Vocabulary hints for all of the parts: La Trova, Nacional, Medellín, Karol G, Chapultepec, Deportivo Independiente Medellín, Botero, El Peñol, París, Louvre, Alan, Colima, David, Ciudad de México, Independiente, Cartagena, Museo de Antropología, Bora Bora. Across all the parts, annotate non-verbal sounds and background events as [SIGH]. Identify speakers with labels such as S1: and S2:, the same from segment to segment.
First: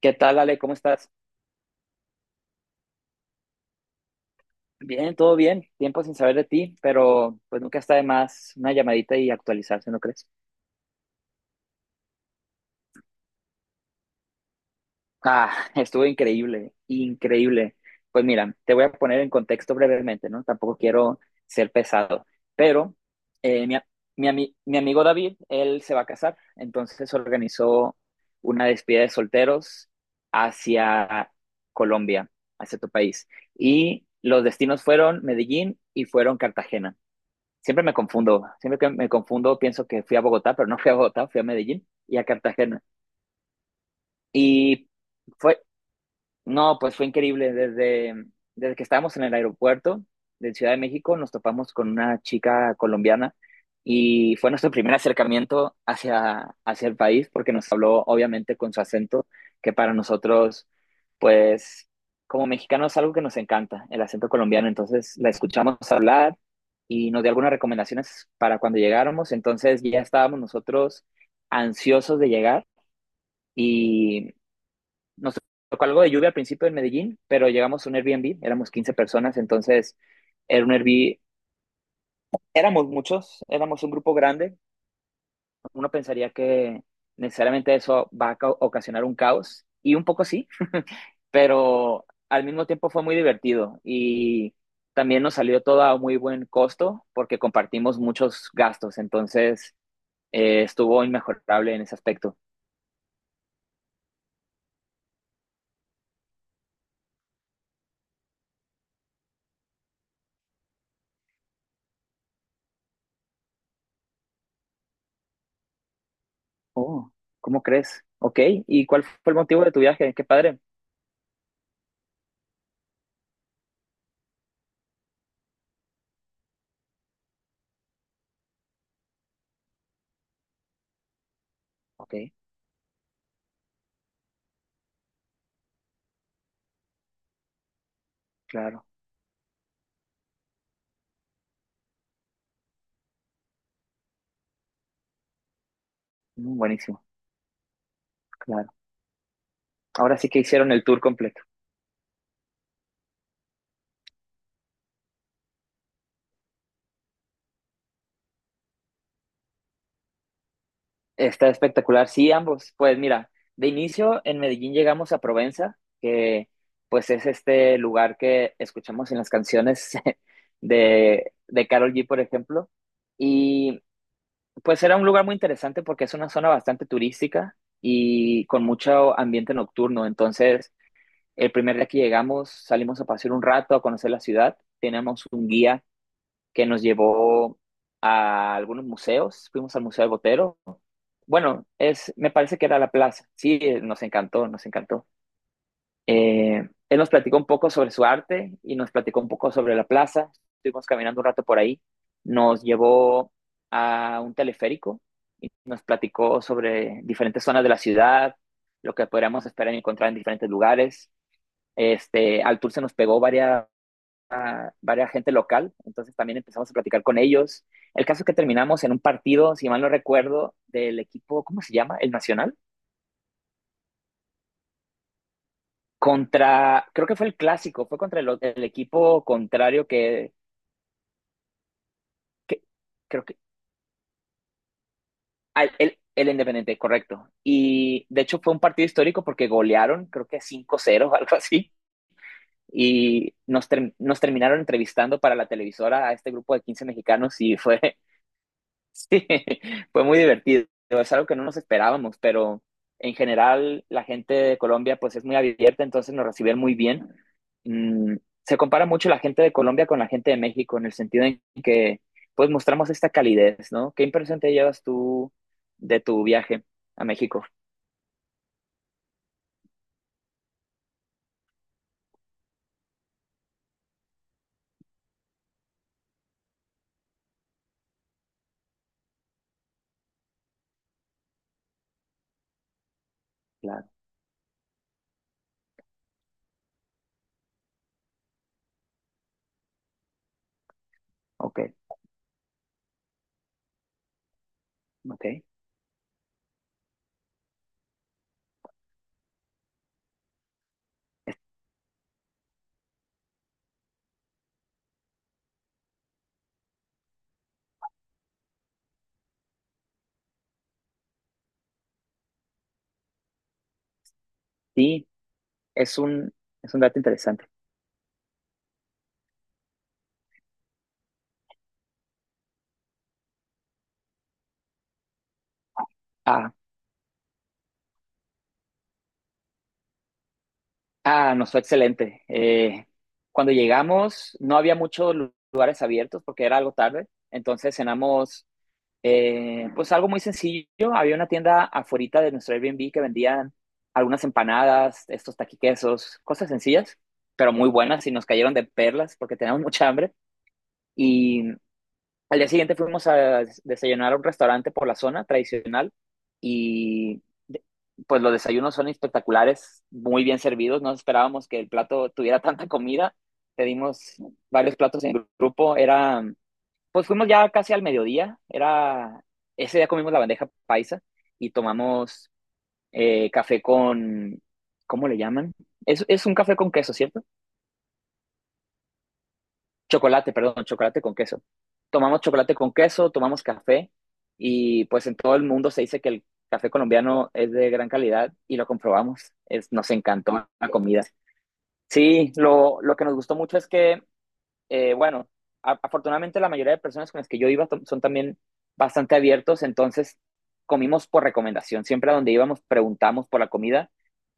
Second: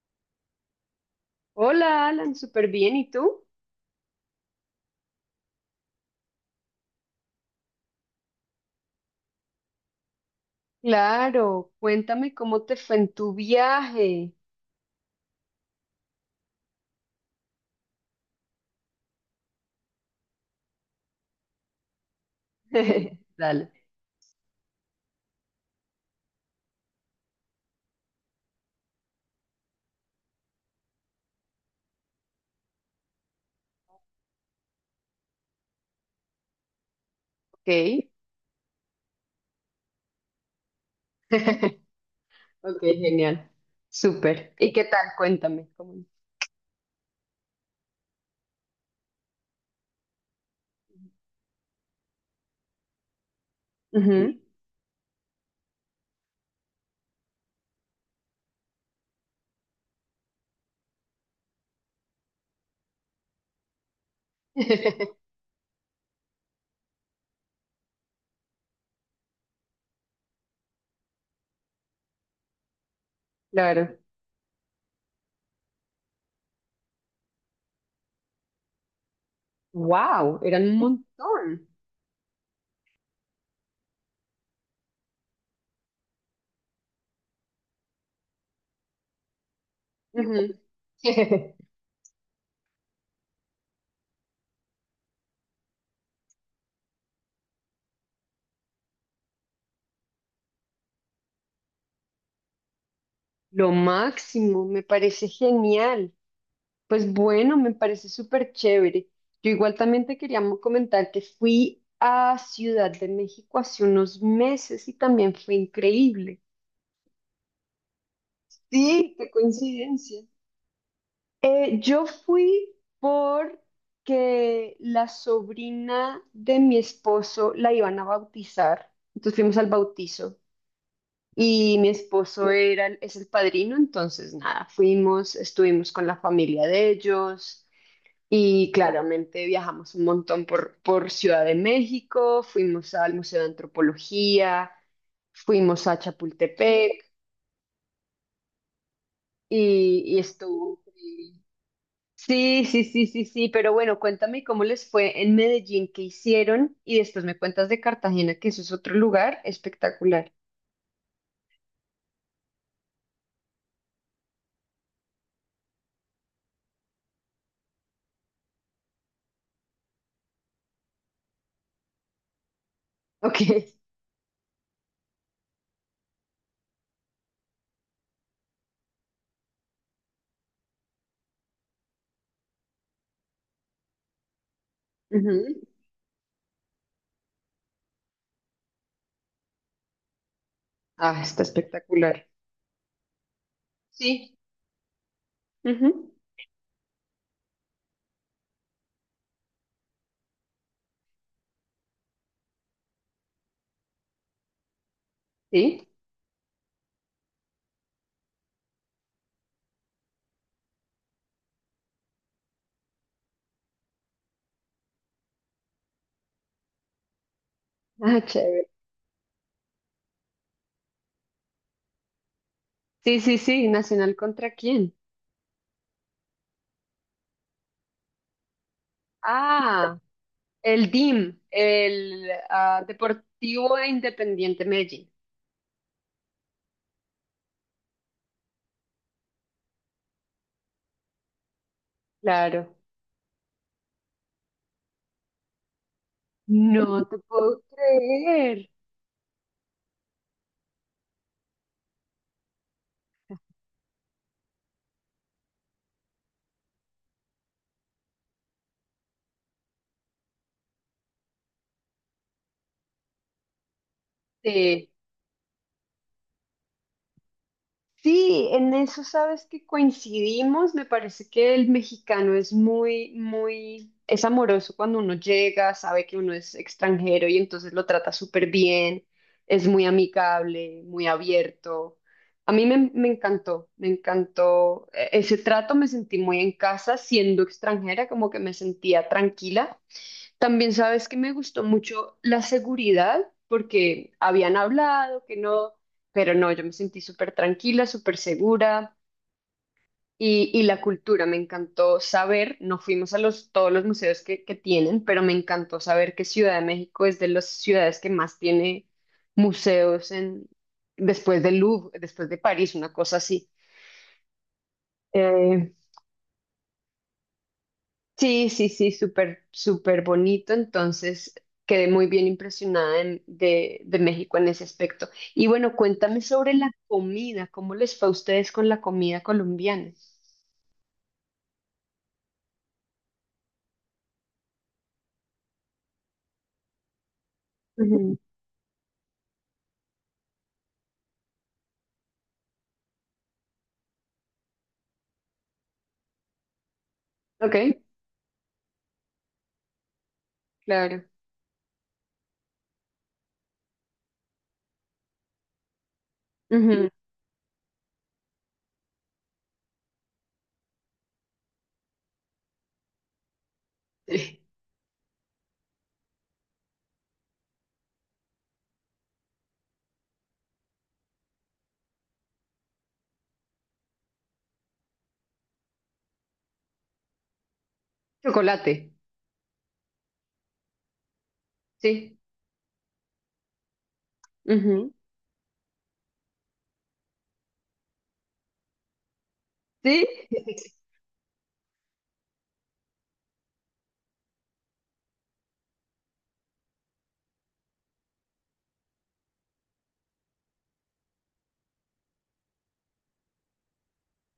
S1: ¿Qué tal, Ale? ¿Cómo estás?
S2: Hola, Alan, súper bien. ¿Y tú?
S1: Bien, todo bien. Tiempo sin saber de ti, pero pues nunca está de más una llamadita y actualizarse, ¿no crees?
S2: Claro, cuéntame cómo te fue en tu viaje.
S1: Ah, [LAUGHS] estuvo increíble, increíble. Pues mira, te voy a poner en contexto brevemente, ¿no? Tampoco quiero ser pesado, pero
S2: [LAUGHS]
S1: eh,
S2: Dale.
S1: mi, a- mi amigo David, él se va a casar, entonces organizó una despedida de solteros hacia Colombia, hacia tu país. Y los destinos fueron Medellín y fueron Cartagena.
S2: Ok.
S1: Siempre me confundo, siempre que me confundo pienso que fui a Bogotá, pero no fui a Bogotá, fui a
S2: [LAUGHS]
S1: Medellín y a
S2: Ok,
S1: Cartagena.
S2: genial. Súper. ¿Y qué
S1: Y
S2: tal?
S1: fue
S2: Cuéntame
S1: No, pues fue increíble. Desde que estábamos en el aeropuerto de Ciudad de México, nos topamos con una chica colombiana
S2: Ujú.
S1: y fue nuestro primer acercamiento hacia el país porque nos habló obviamente con su acento, que para nosotros, pues como mexicanos es algo que nos encanta, el acento colombiano. Entonces la
S2: [LAUGHS]
S1: escuchamos hablar y nos dio algunas recomendaciones para cuando llegáramos. Entonces ya estábamos nosotros ansiosos de llegar.
S2: Claro.
S1: Y nos tocó algo de lluvia al principio en Medellín, pero llegamos a un Airbnb, éramos 15 personas, entonces
S2: Wow,
S1: era
S2: eran
S1: un
S2: un
S1: Airbnb,
S2: montón.
S1: éramos muchos, éramos un grupo grande, uno pensaría que necesariamente eso va a ocasionar un caos, y un poco sí,
S2: Ujú.
S1: [LAUGHS]
S2: [LAUGHS]
S1: pero al mismo tiempo fue muy divertido y también nos salió todo a muy buen costo porque compartimos muchos gastos, entonces estuvo inmejorable en ese aspecto.
S2: Lo máximo, me parece genial. Pues bueno, me parece súper chévere. Yo igual también te quería comentar que fui a Ciudad de México hace unos meses y también fue increíble.
S1: Oh, ¿cómo crees? Ok, ¿y cuál
S2: Sí, qué
S1: fue el motivo de tu viaje?
S2: coincidencia.
S1: Qué padre.
S2: Yo fui porque la sobrina de mi esposo la iban a bautizar, entonces fuimos al bautizo y mi
S1: Ok.
S2: esposo era, es el padrino, entonces nada, fuimos, estuvimos con la familia de ellos. Y
S1: Claro.
S2: claramente viajamos un montón por Ciudad de México, fuimos al Museo de Antropología, fuimos a
S1: Mm, buenísimo,
S2: Chapultepec
S1: claro. Ahora
S2: y
S1: sí que hicieron
S2: estuvo
S1: el tour
S2: increíble.
S1: completo.
S2: Sí, sí, sí, sí, sí, pero bueno, cuéntame cómo les fue en Medellín, qué hicieron y después me cuentas de Cartagena, que eso es otro lugar espectacular.
S1: Está espectacular, sí, ambos. Pues mira, de inicio en Medellín llegamos a Provenza, que pues es este lugar que escuchamos en las canciones [LAUGHS] de Karol G, por ejemplo.
S2: [LAUGHS] Ok.
S1: Y pues era un lugar muy interesante porque es una zona bastante turística y con mucho ambiente nocturno. Entonces, el primer día que llegamos, salimos a pasear un rato, a conocer la ciudad. Teníamos un
S2: Ujú.
S1: guía que nos llevó a algunos museos, fuimos al Museo del Botero.
S2: Ah, está
S1: Bueno, es,
S2: espectacular.
S1: me parece que era la plaza. Sí, nos
S2: Sí.
S1: encantó, nos encantó.
S2: Ujú.
S1: Él nos platicó un poco sobre su arte y nos platicó un poco sobre la plaza. Estuvimos caminando un rato por ahí. Nos llevó a un teleférico y nos
S2: Sí.
S1: platicó sobre diferentes zonas de la ciudad, lo que podríamos esperar encontrar en diferentes lugares. Este, al tour se nos pegó varias gente local, entonces también empezamos a platicar con ellos. El
S2: Ah,
S1: caso es que
S2: chévere.
S1: terminamos en un partido, si mal no recuerdo, del equipo, ¿cómo se llama? El Nacional,
S2: Sí, sí, sí, ¿Nacional contra quién?
S1: contra, creo que fue el clásico, fue contra el equipo contrario
S2: Ah, el DIM,
S1: que creo que,
S2: Deportivo Independiente Medellín.
S1: el Independiente, correcto. Y de hecho fue un partido histórico porque golearon, creo que cinco 0 o [LAUGHS] algo así.
S2: Claro.
S1: Y nos terminaron entrevistando para la televisora a este grupo de 15
S2: ¡No te
S1: mexicanos. Y
S2: puedo
S1: fue
S2: creer!
S1: Sí, [LAUGHS] fue muy divertido. Es algo que no nos esperábamos, pero en general la gente de Colombia pues es muy abierta, entonces nos recibieron muy bien. Mm, Se compara mucho la gente de Colombia con la gente de México en el sentido en que pues mostramos esta calidez, ¿no? ¿Qué impresión te llevas
S2: Sí.
S1: tú de tu viaje a México?
S2: Sí, en eso sabes que coincidimos. Me parece que el mexicano es muy, muy, es amoroso cuando uno llega, sabe que uno es extranjero y entonces lo trata súper bien. Es muy amigable, muy abierto. A mí me
S1: Claro,
S2: encantó ese trato. Me sentí muy en casa siendo extranjera, como que me sentía tranquila. También sabes que me
S1: ok,
S2: gustó mucho la seguridad, porque habían hablado
S1: ok.
S2: que no, pero no, yo me sentí súper tranquila, súper segura y la cultura, me encantó saber, no fuimos a los, todos los museos que tienen, pero me encantó saber que Ciudad de México es de las ciudades que más tiene museos después de Louvre, después de París, una cosa así.
S1: Sí,
S2: Eh,
S1: es un, es un dato interesante.
S2: Sí, sí, sí, súper, súper bonito. Entonces, quedé muy bien impresionada de México en ese aspecto. Y bueno, cuéntame
S1: Ah,
S2: sobre la comida. ¿Cómo les fue a ustedes con la comida colombiana?
S1: Ah, nos fue excelente. Cuando llegamos no había muchos lugares abiertos porque era algo tarde, entonces
S2: Ujú.
S1: cenamos pues algo muy sencillo. Había una tienda afuera de nuestro Airbnb que vendían algunas empanadas, estos taquiquesos, cosas sencillas, pero muy
S2: Ok,
S1: buenas y nos cayeron de perlas porque teníamos mucha hambre.
S2: claro.
S1: Al día siguiente fuimos a desayunar a un restaurante por la zona tradicional
S2: Ujú.
S1: y pues los desayunos son espectaculares, muy bien servidos. No esperábamos que el plato tuviera tanta comida. Pedimos
S2: Sí.
S1: varios platos en grupo. Pues fuimos ya casi al mediodía. Ese día comimos la bandeja paisa y tomamos café con, ¿cómo le llaman? Es un café con queso, ¿cierto?
S2: Chocolate,
S1: Chocolate, perdón, chocolate con queso.
S2: sí.
S1: Tomamos chocolate con queso, tomamos café y
S2: Ujú.
S1: pues en todo el mundo se dice que el café colombiano es de gran calidad y lo comprobamos. Nos
S2: Sí.
S1: encantó la
S2: [LAUGHS]
S1: comida. Sí, lo que nos gustó mucho es que bueno, afortunadamente la mayoría de personas con las que yo iba son también bastante abiertos, entonces comimos por recomendación. Siempre a donde íbamos preguntamos por la comida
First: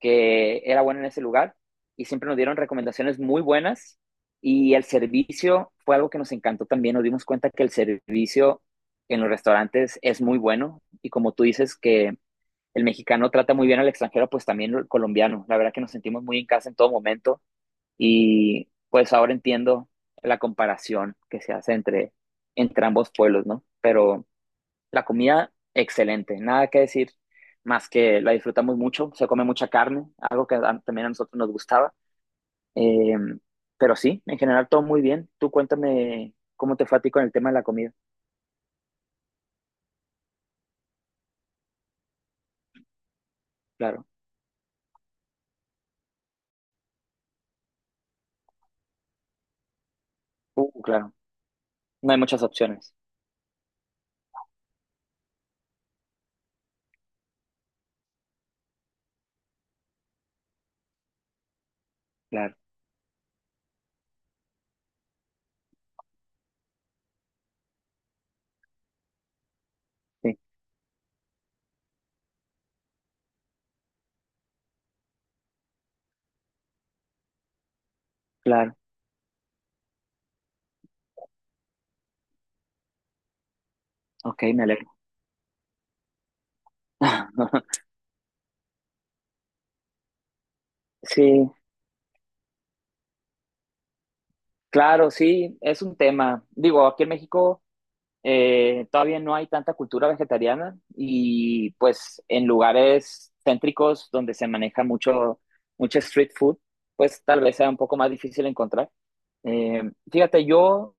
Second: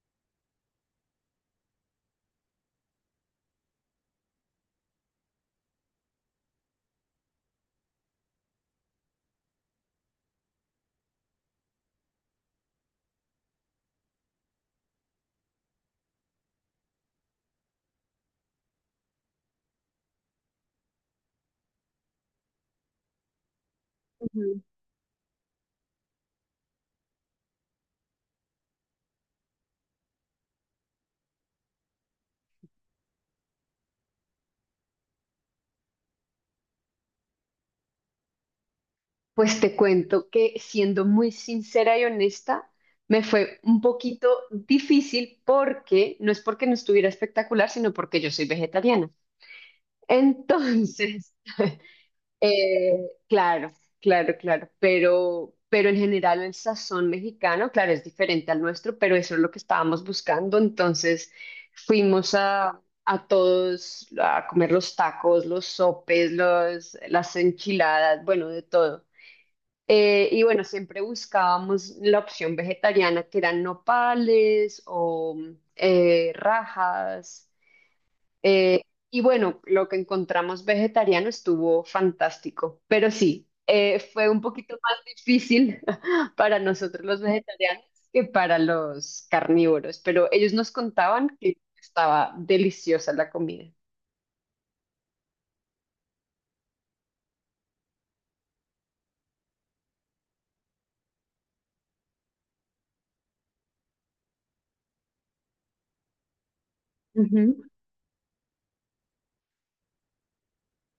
S1: que era buena en ese lugar y siempre nos dieron recomendaciones muy buenas y el servicio fue algo que nos encantó también. Nos dimos cuenta que el servicio en los restaurantes es muy bueno y como tú dices que el mexicano trata muy bien al extranjero, pues también el colombiano. La verdad que nos sentimos muy en casa en todo momento y pues ahora entiendo la comparación que se hace entre ambos pueblos, ¿no? Pero
S2: Ujú.
S1: la comida, excelente, nada que decir más que la disfrutamos mucho, se come mucha carne, algo que también a nosotros nos gustaba. Eh, pero sí, en general todo muy bien. Tú cuéntame cómo te fue a ti con el tema de la comida.
S2: Pues te cuento que siendo muy sincera y honesta, me fue un
S1: Claro,
S2: poquito difícil porque no es porque no estuviera espectacular, sino porque yo soy vegetariana.
S1: claro,
S2: Entonces, [LAUGHS]
S1: no hay muchas opciones.
S2: claro, claro, claro, pero en general el sazón mexicano, claro, es diferente al nuestro, pero eso es lo que estábamos buscando. Entonces fuimos
S1: Claro,
S2: a todos a comer los tacos, los sopes, las enchiladas, bueno, de todo.
S1: sí,
S2: Y bueno, siempre buscábamos la opción vegetariana, que eran nopales o rajas.
S1: claro,
S2: eh, y bueno, lo que encontramos vegetariano estuvo fantástico, pero sí, fue un
S1: ok, me
S2: poquito
S1: alegro.
S2: más difícil [LAUGHS] para nosotros los
S1: [LAUGHS]
S2: vegetarianos que para los carnívoros, pero ellos nos contaban
S1: Sí,
S2: que estaba deliciosa la comida.
S1: claro, sí, es un tema. Digo, aquí en México. Todavía no hay tanta cultura vegetariana y pues en lugares céntricos donde se maneja mucho street food, pues tal
S2: Ujú.
S1: vez sea un poco más difícil encontrar. Eh, Fíjate, yo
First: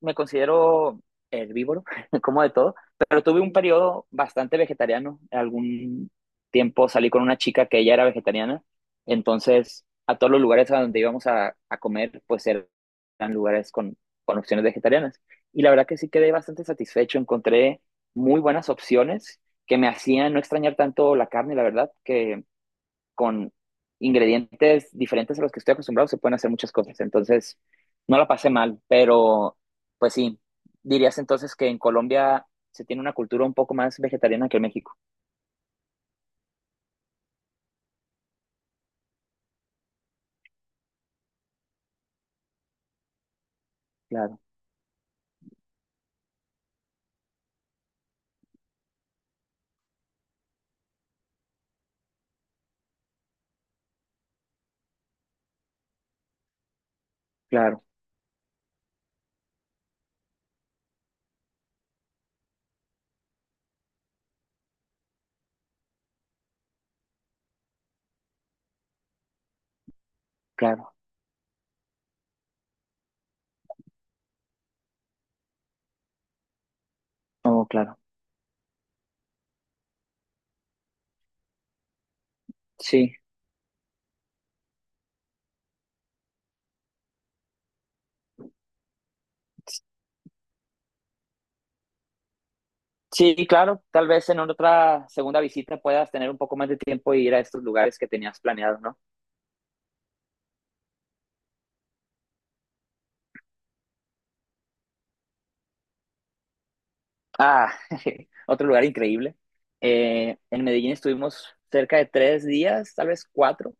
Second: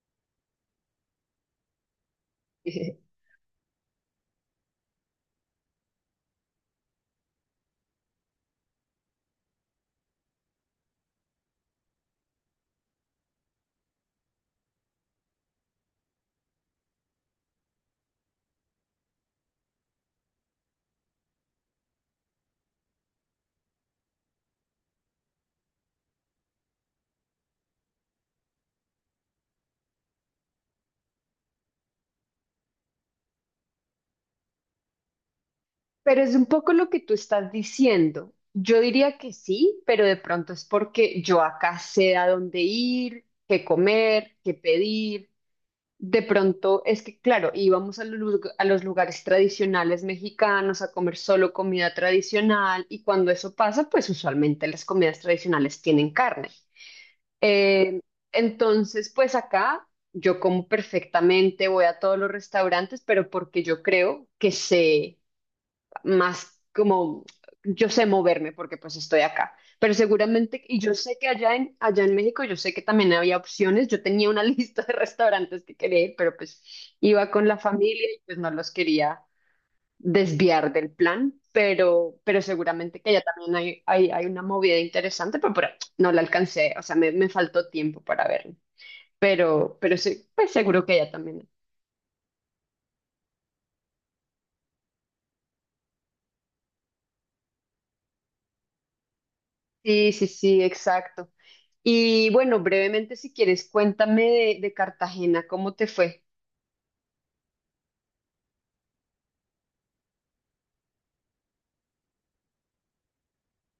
S1: me considero herbívoro, [LAUGHS] como de todo, pero
S2: [LAUGHS]
S1: tuve un periodo bastante vegetariano. Algún tiempo salí con una chica que ella era vegetariana, entonces a todos los lugares a donde íbamos a comer, pues eran lugares con opciones vegetarianas. Y la verdad que sí quedé bastante satisfecho, encontré muy buenas opciones que me hacían no extrañar tanto la carne, la verdad, que con ingredientes diferentes a los que estoy acostumbrado, se pueden hacer muchas cosas. Entonces, no la pasé mal, pero pues sí, dirías entonces que en Colombia se tiene una cultura un poco más vegetariana que en México.
S2: Pero es un poco lo que tú estás diciendo. Yo diría que sí, pero de pronto es porque yo acá sé a dónde ir, qué comer,
S1: Claro,
S2: qué pedir. De pronto, es que claro, íbamos a los, a los lugares tradicionales mexicanos a comer solo comida tradicional y cuando eso pasa, pues usualmente las comidas tradicionales tienen carne.
S1: claro,
S2: Eh, entonces, pues acá yo como perfectamente, voy a todos los restaurantes, pero porque yo creo que sé más como yo sé moverme porque pues estoy acá. Pero seguramente, y yo
S1: claro.
S2: sé que allá en México, yo sé que también había opciones. Yo tenía una [LAUGHS] lista de restaurantes que quería ir, pero pues iba con la
S1: Oh, claro.
S2: familia y pues no los quería desviar del plan. Pero seguramente que
S1: Sí.
S2: allá también hay una movida interesante, pero no la alcancé. O sea, me faltó tiempo para verlo. Pero sí, pues seguro que allá también.
S1: Sí, claro, tal vez en otra segunda visita puedas tener un poco más de tiempo y ir a estos lugares que tenías planeado, ¿no?
S2: Sí, sí, sí, exacto. Y bueno, brevemente, si quieres, cuéntame de Cartagena, ¿cómo te fue?
S1: Ah, [LAUGHS] otro lugar increíble. En Medellín estuvimos cerca de 3 días, tal vez 4,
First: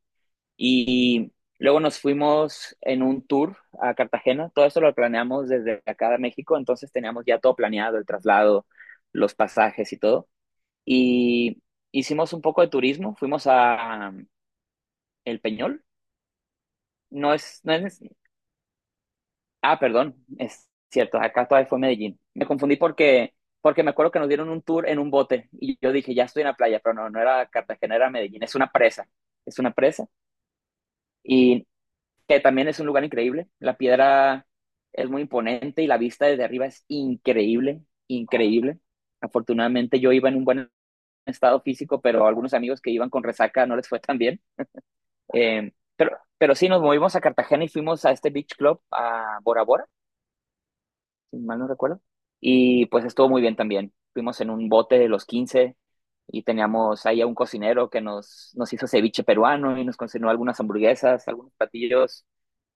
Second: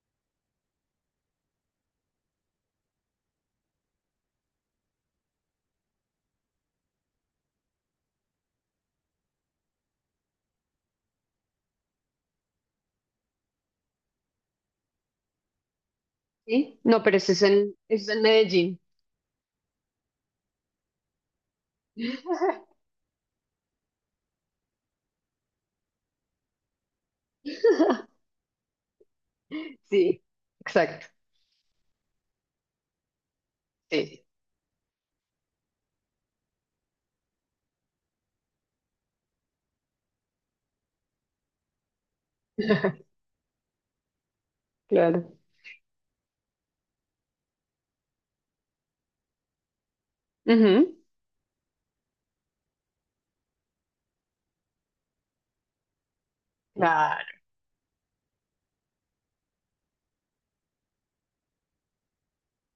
S1: y luego nos fuimos en un tour a Cartagena. Todo eso lo planeamos desde acá de México, entonces teníamos ya todo planeado, el traslado, los pasajes y todo. Y hicimos un poco de turismo, fuimos a El Peñol.
S2: ¿Sí? No, pero ese
S1: No es, no es,
S2: ese es en Medellín.
S1: ah, perdón, es cierto, acá todavía fue Medellín. Me
S2: [LAUGHS]
S1: confundí porque, porque me acuerdo que nos dieron un tour en un bote y yo dije, ya estoy en la playa, pero no, no era Cartagena, era Medellín, es una presa, es una presa.
S2: Sí, exacto.
S1: Y que también es un lugar increíble. La
S2: Sí,
S1: piedra es muy imponente y la vista desde arriba es increíble, increíble. Afortunadamente yo iba en un buen estado físico, pero algunos amigos que iban
S2: [LAUGHS]
S1: con resaca no les fue tan bien.
S2: claro.
S1: Pero sí, nos movimos a Cartagena y fuimos a este beach club, a Bora Bora,
S2: Ujú.
S1: si mal no recuerdo. Y pues estuvo muy bien también. Fuimos en un bote de los 15 y teníamos ahí a
S2: Claro.
S1: un cocinero que nos hizo ceviche peruano y nos cocinó algunas hamburguesas, algunos platillos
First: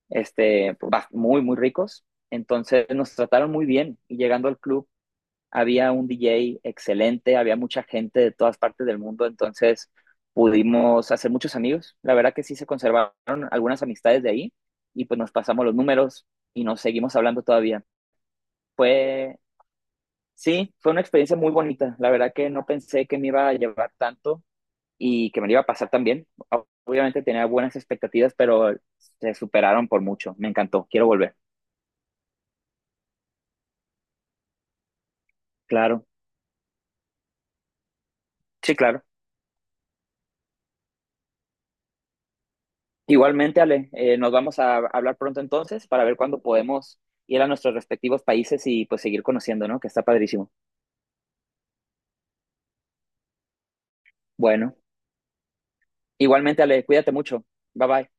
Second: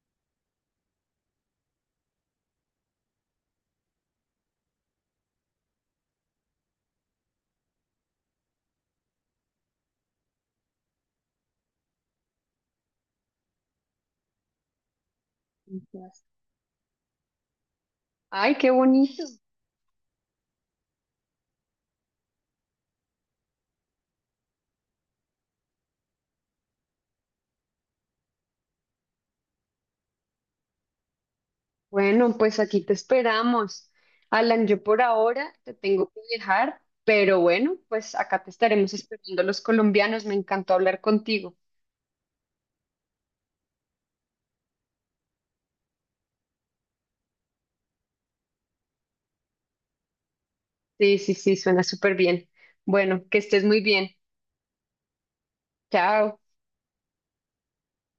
S1: este, muy, muy ricos. Entonces nos trataron muy bien y llegando al club había un DJ excelente, había mucha gente de todas partes del mundo, entonces pudimos hacer muchos amigos. La verdad que sí se conservaron algunas amistades de ahí y pues nos pasamos los números y nos seguimos hablando todavía.
S2: Ay, qué bonito.
S1: Fue, sí, fue una experiencia muy bonita. La verdad que no pensé que me iba a llevar tanto y que me lo iba a pasar tan bien. Obviamente tenía buenas expectativas, pero se superaron por mucho. Me encantó, quiero volver.
S2: Bueno, pues aquí te esperamos. Alan, yo por ahora te
S1: Claro.
S2: tengo que dejar, pero bueno, pues acá te
S1: Sí,
S2: estaremos
S1: claro.
S2: esperando los colombianos. Me encantó hablar contigo.
S1: Igualmente, Ale, nos vamos a hablar pronto entonces para ver cuándo podemos ir a nuestros respectivos países y pues seguir conociendo, ¿no? Que está padrísimo.
S2: Sí, sí, sí, suena súper bien. Bueno, que estés muy bien.
S1: Bueno,
S2: Chao.
S1: igualmente, Ale, cuídate mucho. Bye bye.